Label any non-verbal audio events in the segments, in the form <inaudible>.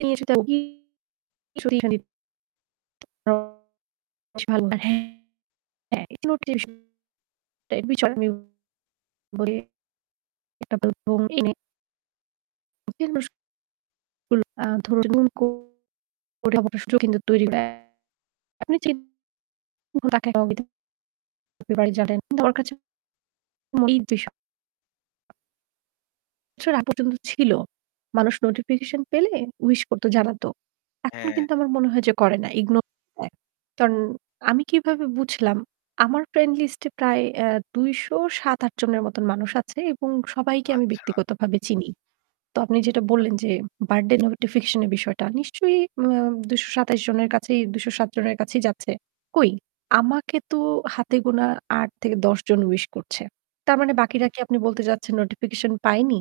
তিনি তার বগী। তিনি সতী সান্বিত। <unintelligible> বি <unintelligible> একটা <unintelligible> <unintelligible> ধর। আ সুযোগ কিন্তু তৈরি করা। আপনি চিন <unintelligible> তার বাড়ি জটাই তোমার কাছে। <unintelligible> <unintelligible> আগ পর্যন্ত ছিল। মানুষ নোটিফিকেশন পেলে উইশ করত জানাতো। এখন হ্যাঁ। কিন্তু আমার মনে হয় যে করে না, ইগনোর দেয়। কারণ আমি কিভাবে বুঝলাম, আমার ফ্রেন্ড লিস্ট এ প্রায় এ্যা ২০৭-৮ জনের মত মানুষ আছে এবং সবাইকে আমি আচ্ছা। ব্যক্তিগতভাবে চিনি। তো আপনি যেটা আচ্ছা। বললেন যে বার্থডে নোটিফিকেশন এর বিষয়টা নিশ্চয়ই ম্যা ২২৭ জনের কাছেই ২০৭ জনের কাছেই যাচ্ছে। কই? আমাকে তো হাতেগোনা ৮ থেকে ১০ জন উইশ করছে। তার মানে হুম। বাকিরা কি আপনি বলতে চাচ্ছেন নোটিফিকেশন পায়নি?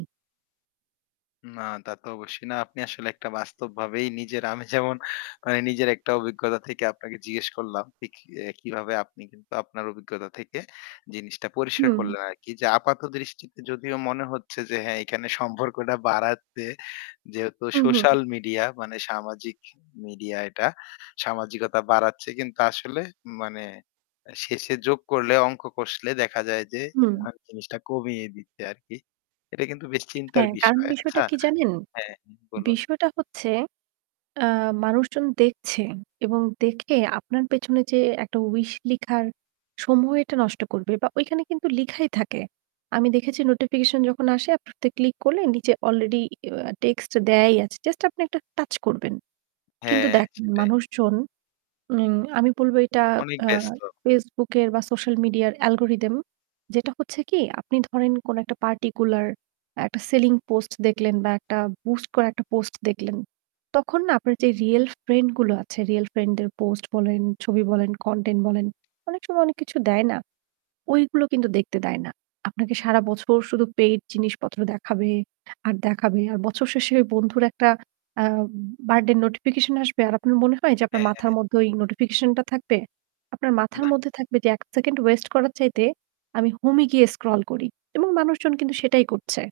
না তা তো অবশ্যই না। আপনি আসলে একটা বাস্তবভাবেই নিজের আমি যেমন মানে নিজের একটা অভিজ্ঞতা থেকে আপনাকে জিজ্ঞেস করলাম। যে এ্যা কি এ্যা কিভাবে আপনি কিন্তু আপনার অভিজ্ঞতা থেকে জিনিসটা পরিষ্কার হুম। করলেন আরকি। যে আপাত দৃষ্টিতে যদিও মনে হচ্ছে যে হ্যাঁ এখানে সম্পর্কটা বাড়াতে যেহেতু হু, হু। সোশ্যাল মিডিয়া মানে সামাজিক মিডিয়া এটা। সামাজিকতা বাড়াচ্ছে কিন্তু আসলে মানে এ্যা শেষে যোগ করলে অঙ্ক কষলে দেখা যায় যে হুম। <unintelligible> জিনিসটা কমিয়ে দিচ্ছে আরকি। এটা কিন্তু বেশ <smacks lips> চিন্তার হ্যাঁ, কারণ বিষয়। বিষয়টা আচ্ছা কি জানেন? হ্যাঁ বলুন। বিষয়টা হচ্ছে আ মানুষজন দেখছে এবং দেখে আপনার পেছনে যে একটা উইশ লেখার সময় এটা নষ্ট করবে বা ঐখানে কিন্তু লেখাই থাকে। আমি দেখেছি নোটিফিকেশন যখন আসে আপনি ক্লিক করলে নিচে অলরেডি এ্যা টেক্সট দেয়াই আছে। জাস্ট আপনি একটা টাচ করবেন। কিন্তু হ্যাঁ, দেখ সেটাই। মানুষজন, মিন আমি বলব এটা অনেক আ ব্যস্ত। FaceBook এর বা সোশ্যাল মিডিয়া অ্যালগরিথম। যেটা হচ্ছে কি আপনি ধরেন কোন একটা পার্টিকুলার একটা সেলিং পোস্ট দেখলেন বা একটা বুস্ট করে একটা পোস্ট দেখলেন। তখন না আপনার যে রিয়াল ফ্রেন্ড গুলো আছে, রিয়াল ফ্রেন্ড দের পোস্ট বলেন, ছবি বলেন, কনটেন্ট বলেন, অনেক সময় অনেক কিছু দেয় না। ঐগুলো কিন্তু দেখতে দেয় না। আপনাকে সারা বছর শুধু পেইড জিনিসপত্র দেখাবে, আর দেখাবে। আর বছর শেষে ওই বন্ধুর একটা আ বার্থডে নোটিফিকেশন আসবে। আর আপনার মনে হয় যে আপনার মাথার হ্যাঁ। মধ্যে ওই নোটিফিকেশন টা থাকবে। আপনার মাথার নাহ। মধ্যে থাকবে যে ১ সেকেন্ড ওয়েস্ট করার চাইতে আমি হোম এ গিয়ে স্ক্রল করি। এবং মানুষজন কিন্তু সেটাই করছে।